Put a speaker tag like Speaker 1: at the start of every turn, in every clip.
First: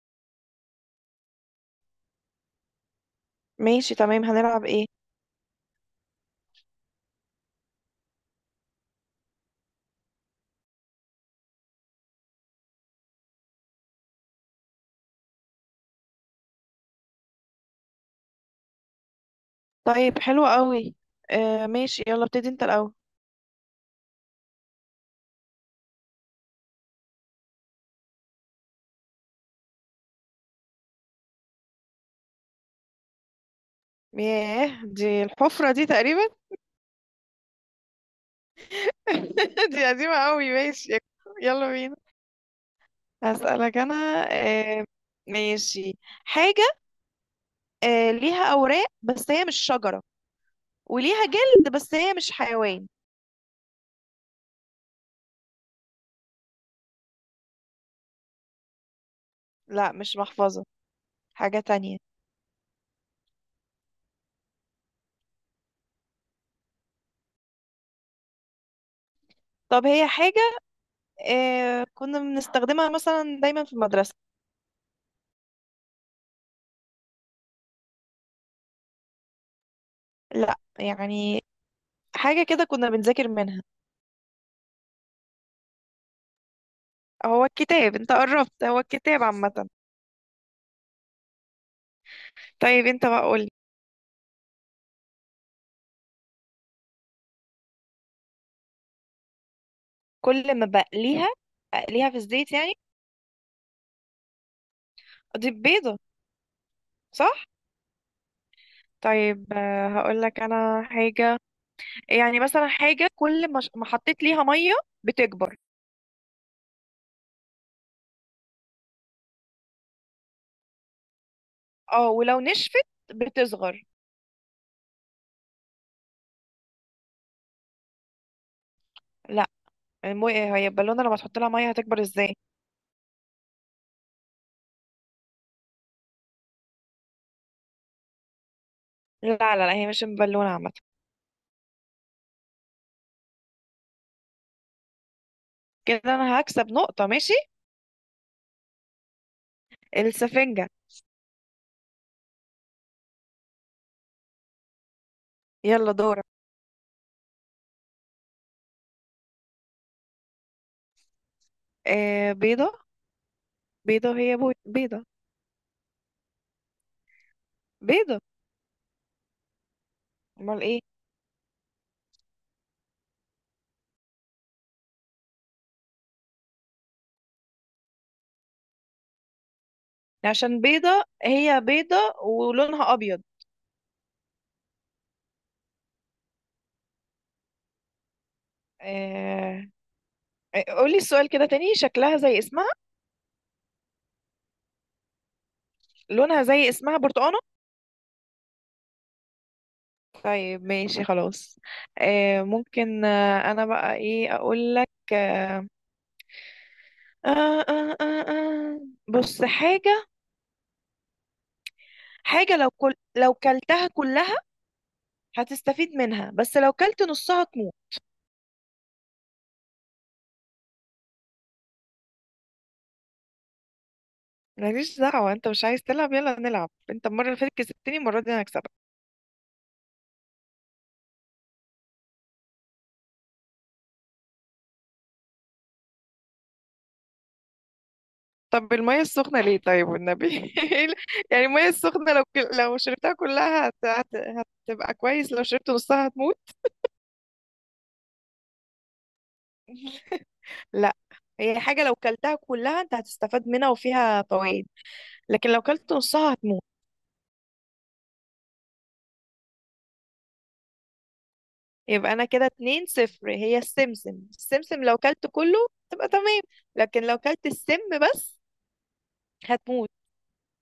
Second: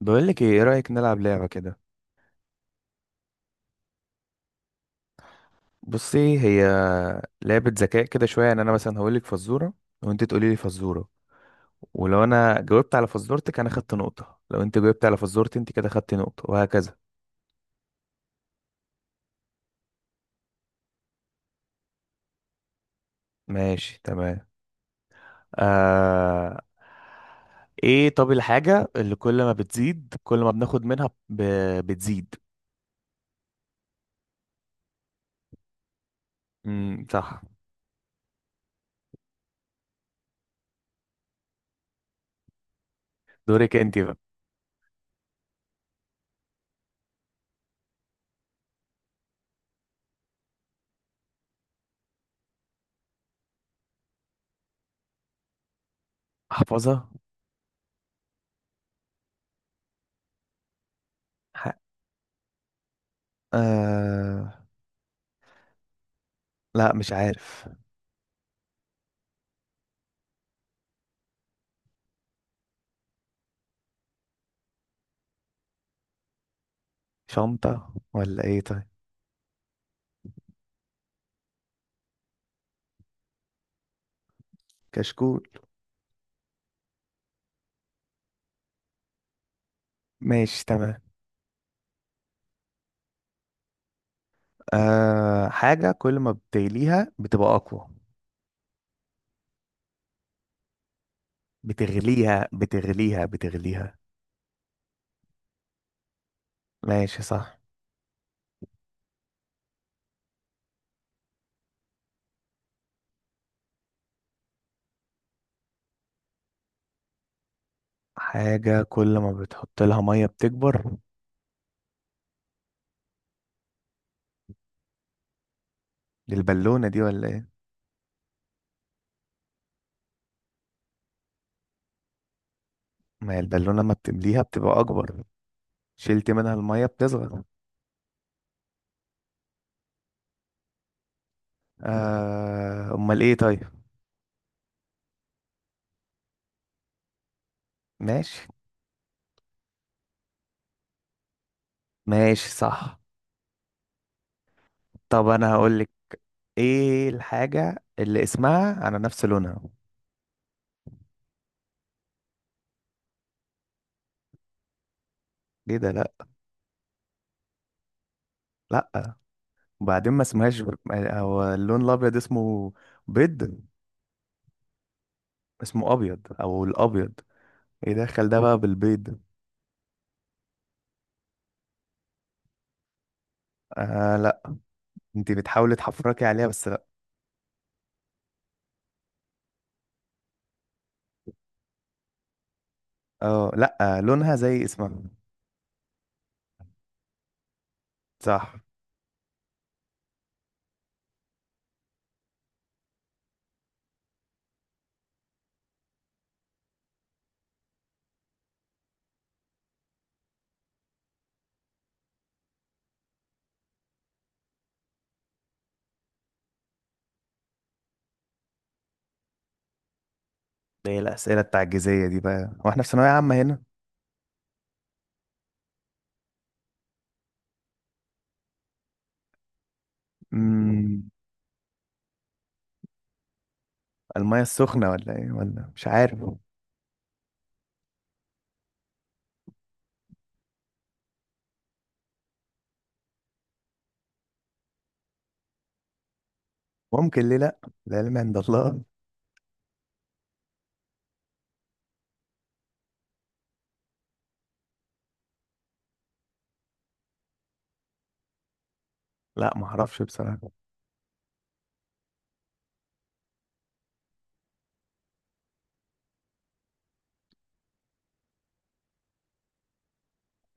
Speaker 1: بقولك ايه. إيه رأيك نلعب لعبة كده؟
Speaker 2: ماشي، تمام. هنلعب ايه؟
Speaker 1: بصي، هي لعبة ذكاء كده شوية، يعني انا مثلا هقولك فزورة وانت تقولي لي فزورة. ولو انا جاوبت على فزورتك انا خدت نقطة، لو انت جاوبت على فزورتي انت كده خدت نقطة، وهكذا.
Speaker 2: طيب، حلو قوي. آه ماشي، يلا ابتدي انت الاول.
Speaker 1: ماشي تمام. آه... ايه، طب الحاجة اللي كل ما بتزيد كل ما بناخد منها بتزيد.
Speaker 2: ياه، دي الحفرة دي تقريبا.
Speaker 1: صح.
Speaker 2: دي قديمة قوي. ماشي، يلا بينا.
Speaker 1: دورك
Speaker 2: هسألك انا.
Speaker 1: انت بقى.
Speaker 2: آه ماشي. حاجة. آه، ليها اوراق بس هي مش شجرة، وليها جلد بس هي مش حيوان.
Speaker 1: احفظها.
Speaker 2: لا، مش محفظة. حاجة
Speaker 1: ح...
Speaker 2: تانية.
Speaker 1: آه... لا مش عارف.
Speaker 2: طب هي حاجة. آه، كنا بنستخدمها مثلا دايما في المدرسة.
Speaker 1: شنطة ولا ايه؟ طيب،
Speaker 2: لا، يعني حاجة كده كنا بنذاكر منها.
Speaker 1: كشكول.
Speaker 2: هو الكتاب، انت قربت، هو الكتاب عامة.
Speaker 1: ماشي تمام.
Speaker 2: طيب انت بقى قولي.
Speaker 1: أه، حاجة كل ما بتغليها بتبقى أقوى.
Speaker 2: كل ما بقليها. اقليها في
Speaker 1: بتغليها
Speaker 2: الزيت يعني.
Speaker 1: بتغليها بتغليها.
Speaker 2: اضيف بيضة.
Speaker 1: ماشي
Speaker 2: صح؟
Speaker 1: صح.
Speaker 2: طيب، هقولك انا حاجة. يعني مثلا حاجة كل ما ما حطيت ليها مية، بتكبر.
Speaker 1: حاجة كل ما بتحط لها مية بتكبر.
Speaker 2: اه، ولو نشفت، بتصغر.
Speaker 1: دي البالونة دي ولا ايه؟
Speaker 2: لا، هي البالونة لما تحط لها مية هتكبر ازاي؟
Speaker 1: ما هي البالونة لما بتمليها بتبقى أكبر، شلت منها المية بتصغر.
Speaker 2: لا لا لا، هي مش بالونة عامة.
Speaker 1: آه، أمال ايه طيب؟
Speaker 2: كده انا هكسب نقطة، ماشي.
Speaker 1: ماشي
Speaker 2: السفنجة.
Speaker 1: ماشي صح. طب أنا هقولك،
Speaker 2: يلا دورك.
Speaker 1: ايه الحاجة اللي اسمها على نفس لونها؟
Speaker 2: آه، بيضة. بيضة هي بيضة.
Speaker 1: ايه ده؟ لأ.
Speaker 2: بيضة.
Speaker 1: لأ، وبعدين ما
Speaker 2: امال
Speaker 1: اسمهاش
Speaker 2: ايه؟
Speaker 1: هو اللون الأبيض اسمه بيض. اسمه ابيض او الابيض، يدخل ده بقى بالبيض.
Speaker 2: عشان بيضة، هي بيضة ولونها أبيض.
Speaker 1: آه لا، انت بتحاولي تحفركي عليها بس لا.
Speaker 2: آه... آه، قولي السؤال كده تاني. شكلها زي اسمها.
Speaker 1: اه لا، آه لونها زي اسمها.
Speaker 2: لونها زي اسمها، برتقانة.
Speaker 1: صح.
Speaker 2: طيب ماشي خلاص. أنا بقى إيه أقول لك؟ آه... آه... آه... آه... بص حاجة. حاجة لو كلتها كلها هتستفيد منها، بس لو كلت نصها تموت.
Speaker 1: ده هي الاسئله التعجيزيه دي بقى؟ هو احنا في ثانويه عامه هنا؟
Speaker 2: ماليش دعوة، انت مش عايز تلعب؟ يلا نلعب، انت المرة اللي فاتت كسبتني، المرة دي انا هكسبك.
Speaker 1: امم الميه السخنه ولا ايه؟ ولا مش عارف،
Speaker 2: طب المية السخنة ليه طيب والنبي؟ إيه يعني المية السخنة لو لو شربتها كلها هتبقى كويس، لو شربت نصها هتموت.
Speaker 1: ممكن ليه لا. العلم عند الله.
Speaker 2: لا، هي حاجة لو كلتها كلها انت هتستفاد منها وفيها فوائد، لكن لو كلت نصها هتموت.
Speaker 1: لا ما اعرفش بصراحه.
Speaker 2: يبقى انا كده 2-0. هي السمسم. السمسم لو كلت كله تبقى تمام، لكن لو كلت السم بس هتموت.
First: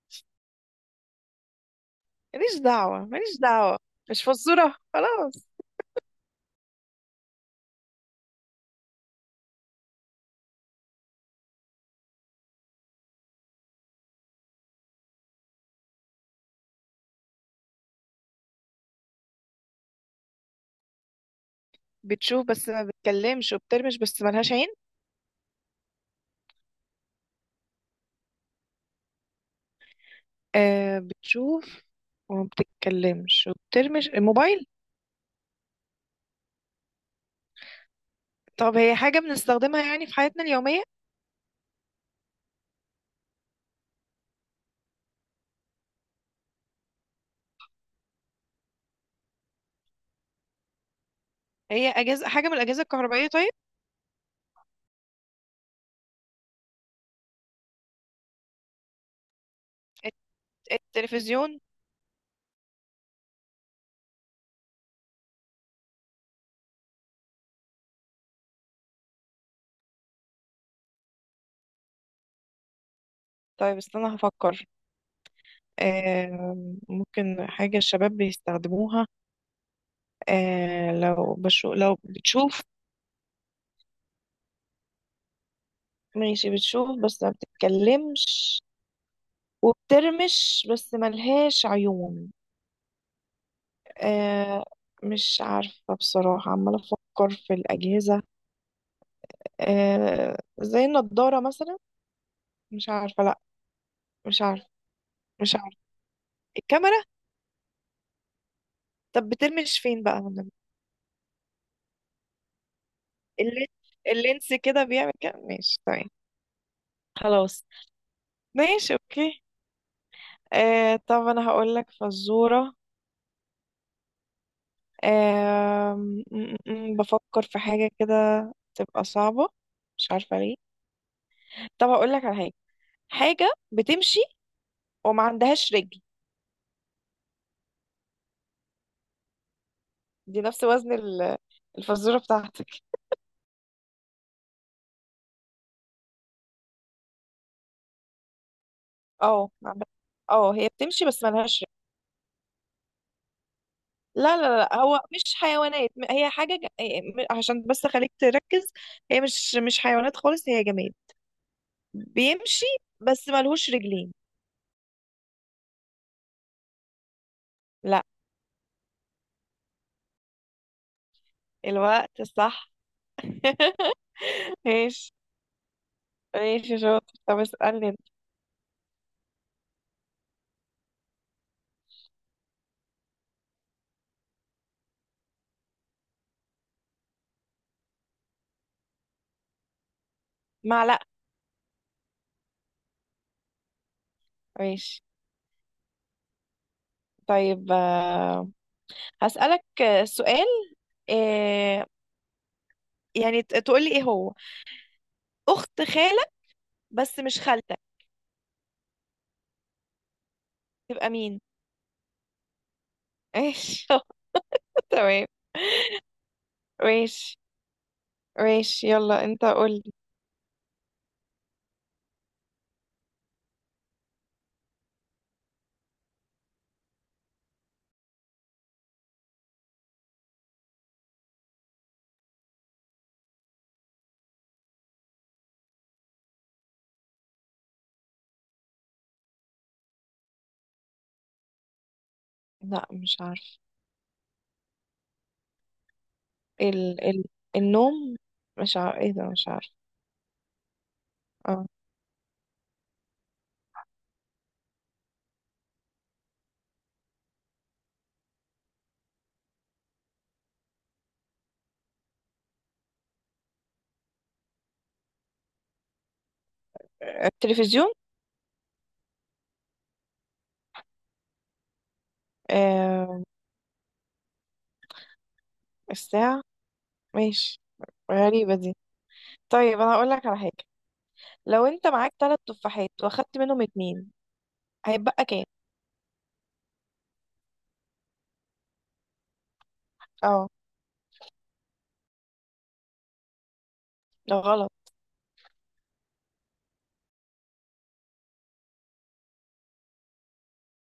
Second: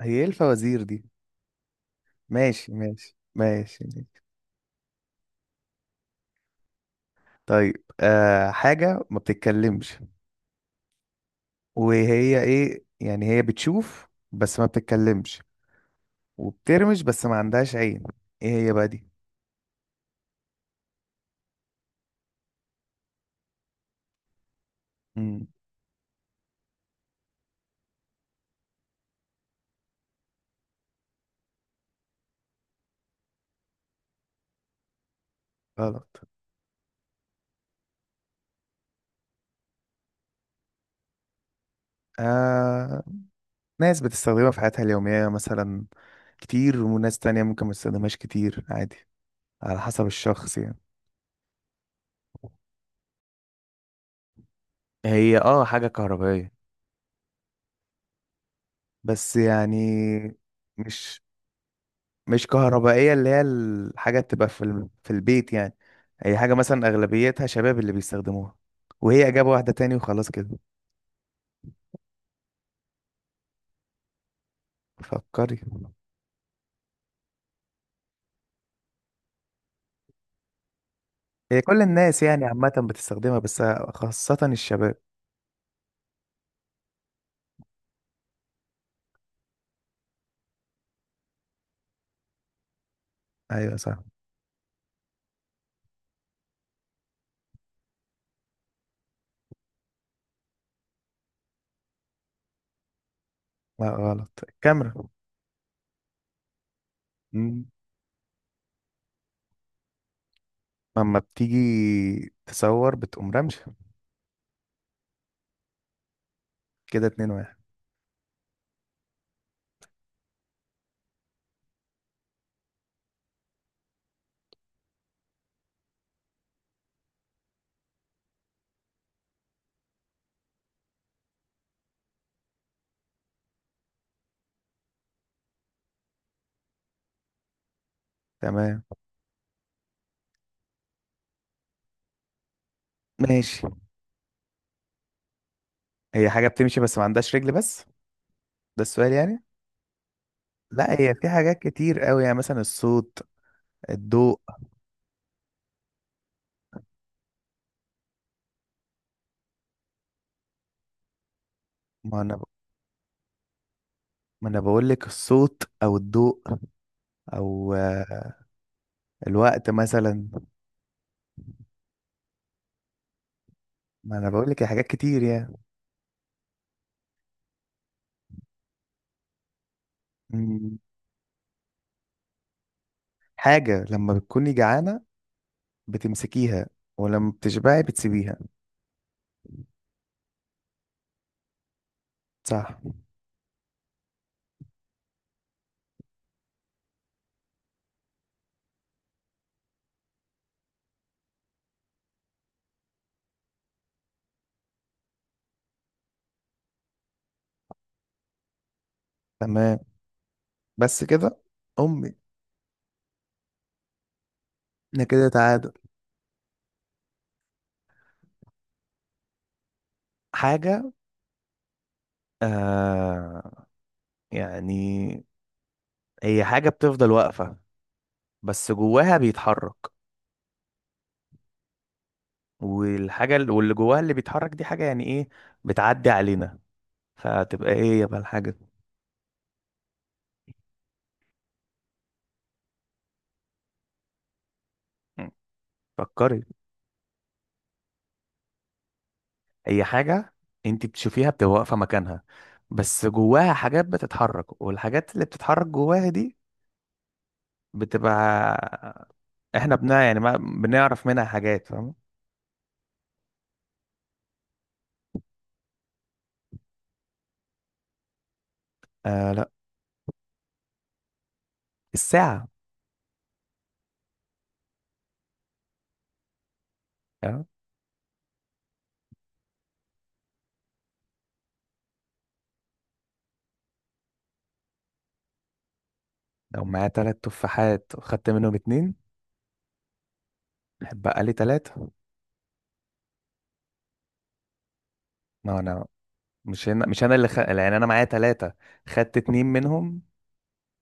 Speaker 1: هي ايه الفوازير دي؟
Speaker 2: ماليش
Speaker 1: ماشي
Speaker 2: دعوة،
Speaker 1: ماشي
Speaker 2: ماليش دعوة.
Speaker 1: ماشي.
Speaker 2: مش فزورة خلاص.
Speaker 1: طيب آه، حاجه ما بتتكلمش. وهي ايه يعني، هي بتشوف بس ما بتتكلمش، وبترمش بس ما عندهاش عين. ايه هي بقى دي؟
Speaker 2: بتشوف بس ما بتكلمش، وبترمش بس ملهاش عين.
Speaker 1: مم.
Speaker 2: آه، بتشوف وما بتتكلمش وبترمي الموبايل.
Speaker 1: غلط.
Speaker 2: طب هي حاجة بنستخدمها يعني في حياتنا اليومية.
Speaker 1: آه... ناس بتستخدمها في حياتها اليومية مثلا كتير، وناس تانية ممكن ما تستخدمهاش كتير، عادي، على حسب الشخص يعني.
Speaker 2: هي أجهزة، حاجة من الأجهزة الكهربائية طيب.
Speaker 1: هي اه حاجة كهربائية بس يعني،
Speaker 2: الت-
Speaker 1: مش
Speaker 2: التلفزيون.
Speaker 1: مش كهربائية اللي هي الحاجة تبقى في في البيت يعني. هي حاجة مثلا أغلبيتها شباب اللي بيستخدموها. وهي إجابة واحدة تاني وخلاص كده.
Speaker 2: طيب استنى هفكر.
Speaker 1: فكري.
Speaker 2: آه، ممكن حاجة الشباب بيستخدموها. آه لو
Speaker 1: هي كل
Speaker 2: لو
Speaker 1: الناس يعني
Speaker 2: بتشوف.
Speaker 1: عامة بتستخدمها، بس خاصة الشباب.
Speaker 2: ماشي، بتشوف بس ما بتتكلمش، وبترمش بس ملهاش عيون.
Speaker 1: أيوة صح.
Speaker 2: آه، مش عارفة بصراحة، عمالة أفكر في الأجهزة. آه زي النضارة مثلا، مش عارفة. لا،
Speaker 1: لا غلط،
Speaker 2: مش عارفة.
Speaker 1: الكاميرا.
Speaker 2: مش عارفة. الكاميرا.
Speaker 1: مم.
Speaker 2: طب بترمش فين بقى والنبي؟
Speaker 1: لما بتيجي تصور بتقوم
Speaker 2: اللين-
Speaker 1: رمشة.
Speaker 2: اللينس كده بيعمل كده، ماشي تمام.
Speaker 1: كده 2-1.
Speaker 2: خلاص، ماشي اوكي. آه، طب انا هقول لك فزورة. بفكر في حاجة كده تبقى صعبة، مش عارفة ليه. طب هقول لك على حاجة. حاجة بتمشي وما عندهاش رجل.
Speaker 1: تمام
Speaker 2: دي نفس وزن الفزورة بتاعتك.
Speaker 1: ماشي. هي حاجة بتمشي بس ما عندهاش رجل بس، ده السؤال يعني.
Speaker 2: اه، ما عندها- اه هي
Speaker 1: لا،
Speaker 2: بتمشي
Speaker 1: هي
Speaker 2: بس
Speaker 1: في حاجات
Speaker 2: ملهاش.
Speaker 1: كتير قوي، يعني مثلا الصوت،
Speaker 2: لا
Speaker 1: الضوء.
Speaker 2: لا لا، هو مش حيوانات. هي حاجة إيه، عشان بس أخليك تركز. هي مش حيوانات خالص، هي جماد
Speaker 1: ما انا
Speaker 2: بيمشي بس ملهوش رجلين.
Speaker 1: ما انا بقول لك الصوت او الضوء او
Speaker 2: لا.
Speaker 1: الوقت مثلا.
Speaker 2: الوقت. صح.
Speaker 1: ما انا بقول لك حاجات
Speaker 2: ماشي
Speaker 1: كتير يعني.
Speaker 2: ماشي، شاطر. طب اسألني انت.
Speaker 1: مم. حاجة لما بتكوني جعانة بتمسكيها، ولما بتشبعي بتسيبيها.
Speaker 2: معلقة.
Speaker 1: صح.
Speaker 2: ماشي. طيب هسألك سؤال. آه، يعني تقولي ايه هو أخت خالك بس مش خالتك
Speaker 1: تمام، بس
Speaker 2: تبقى
Speaker 1: كده؟
Speaker 2: مين؟
Speaker 1: امي.
Speaker 2: ماشي.
Speaker 1: احنا
Speaker 2: تمام.
Speaker 1: كده تعادل.
Speaker 2: ماشي ماشي، يلا انت قول.
Speaker 1: حاجة، آه، يعني، هي حاجة بتفضل واقفة بس جواها بيتحرك. والحاجة واللي جواها اللي بيتحرك دي حاجة يعني ايه، بتعدي علينا. فتبقى ايه، يبقى الحاجة؟
Speaker 2: لا، مش عارف.
Speaker 1: مم. فكري.
Speaker 2: ال... ال... النوم. مش عارف ايه ده، مش عارف.
Speaker 1: هي حاجة انت بتشوفيها بتبقى
Speaker 2: اه،
Speaker 1: واقفة مكانها، بس جواها حاجات بتتحرك. والحاجات اللي بتتحرك جواها دي بتبقى احنا بنا يعني ما بنعرف منها حاجات، فاهم؟
Speaker 2: التلفزيون.
Speaker 1: آه لا، الساعة.
Speaker 2: آه، الساعة.
Speaker 1: آه،
Speaker 2: ماشي. غريبة دي. طيب انا هقول لك على حاجة. لو انت معاك ثلاث تفاحات واخدت منهم اتنين، هيتبقى كام؟
Speaker 1: لو معايا تلات تفاحات وخدت منهم اتنين
Speaker 2: اه.
Speaker 1: بقى لي ثلاثة.
Speaker 2: ده غلط.
Speaker 1: ما هو انا مش هنا، مش انا اللي يعني انا معايا ثلاثة، خدت اتنين منهم،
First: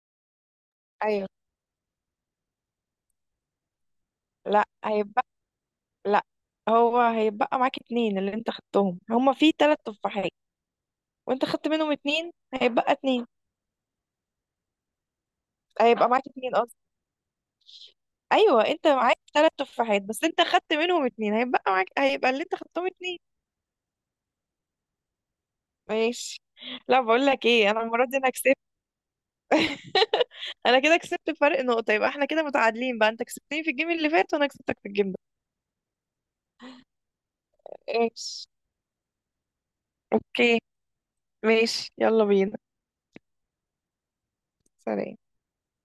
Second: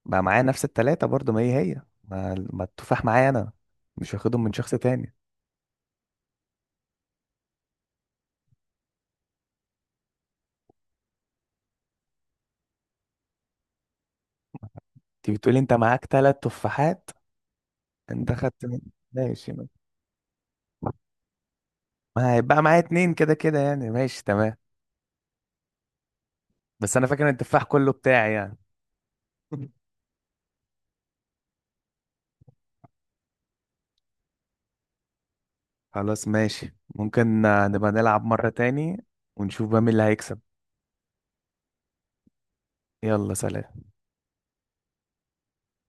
Speaker 1: بقى معايا نفس الثلاثة
Speaker 2: ايوه.
Speaker 1: برضو، ما هي هي، ما التفاح معايا انا، مش واخدهم من
Speaker 2: لا،
Speaker 1: شخص تاني.
Speaker 2: هيتبقى. لا، هو هيتبقى معاك اتنين. اللي انت خدتهم هما في ثلاث تفاحات، وانت خدت منهم اتنين، هيتبقى اتنين.
Speaker 1: انت بتقولي انت معاك
Speaker 2: هيبقى معاك
Speaker 1: ثلاث
Speaker 2: اتنين قصدي.
Speaker 1: تفاحات، انت خدت
Speaker 2: ايوه
Speaker 1: من.
Speaker 2: انت معاك
Speaker 1: ماشي،
Speaker 2: ثلاث
Speaker 1: ما
Speaker 2: تفاحات بس انت خدت منهم اتنين، هيبقى معاك، هيبقى
Speaker 1: ما
Speaker 2: اللي انت
Speaker 1: هيبقى معايا
Speaker 2: خدتهم
Speaker 1: اتنين
Speaker 2: اتنين.
Speaker 1: كده كده يعني، ماشي تمام.
Speaker 2: ماشي.
Speaker 1: بس
Speaker 2: لا،
Speaker 1: انا فاكر
Speaker 2: بقول
Speaker 1: ان
Speaker 2: لك
Speaker 1: التفاح
Speaker 2: ايه، انا
Speaker 1: كله
Speaker 2: المره دي انا
Speaker 1: بتاعي
Speaker 2: كسبت.
Speaker 1: يعني.
Speaker 2: انا كده كسبت بفرق نقطه. يبقى احنا كده متعادلين بقى، انت كسبتني في الجيم اللي فات وانا كسبتك في الجيم ده.
Speaker 1: خلاص ماشي، ممكن آه، نبقى نلعب
Speaker 2: ماشي
Speaker 1: مرة تاني ونشوف بقى مين اللي هيكسب.
Speaker 2: اوكي. ماشي، يلا بينا.
Speaker 1: يلا سلام.
Speaker 2: سلام.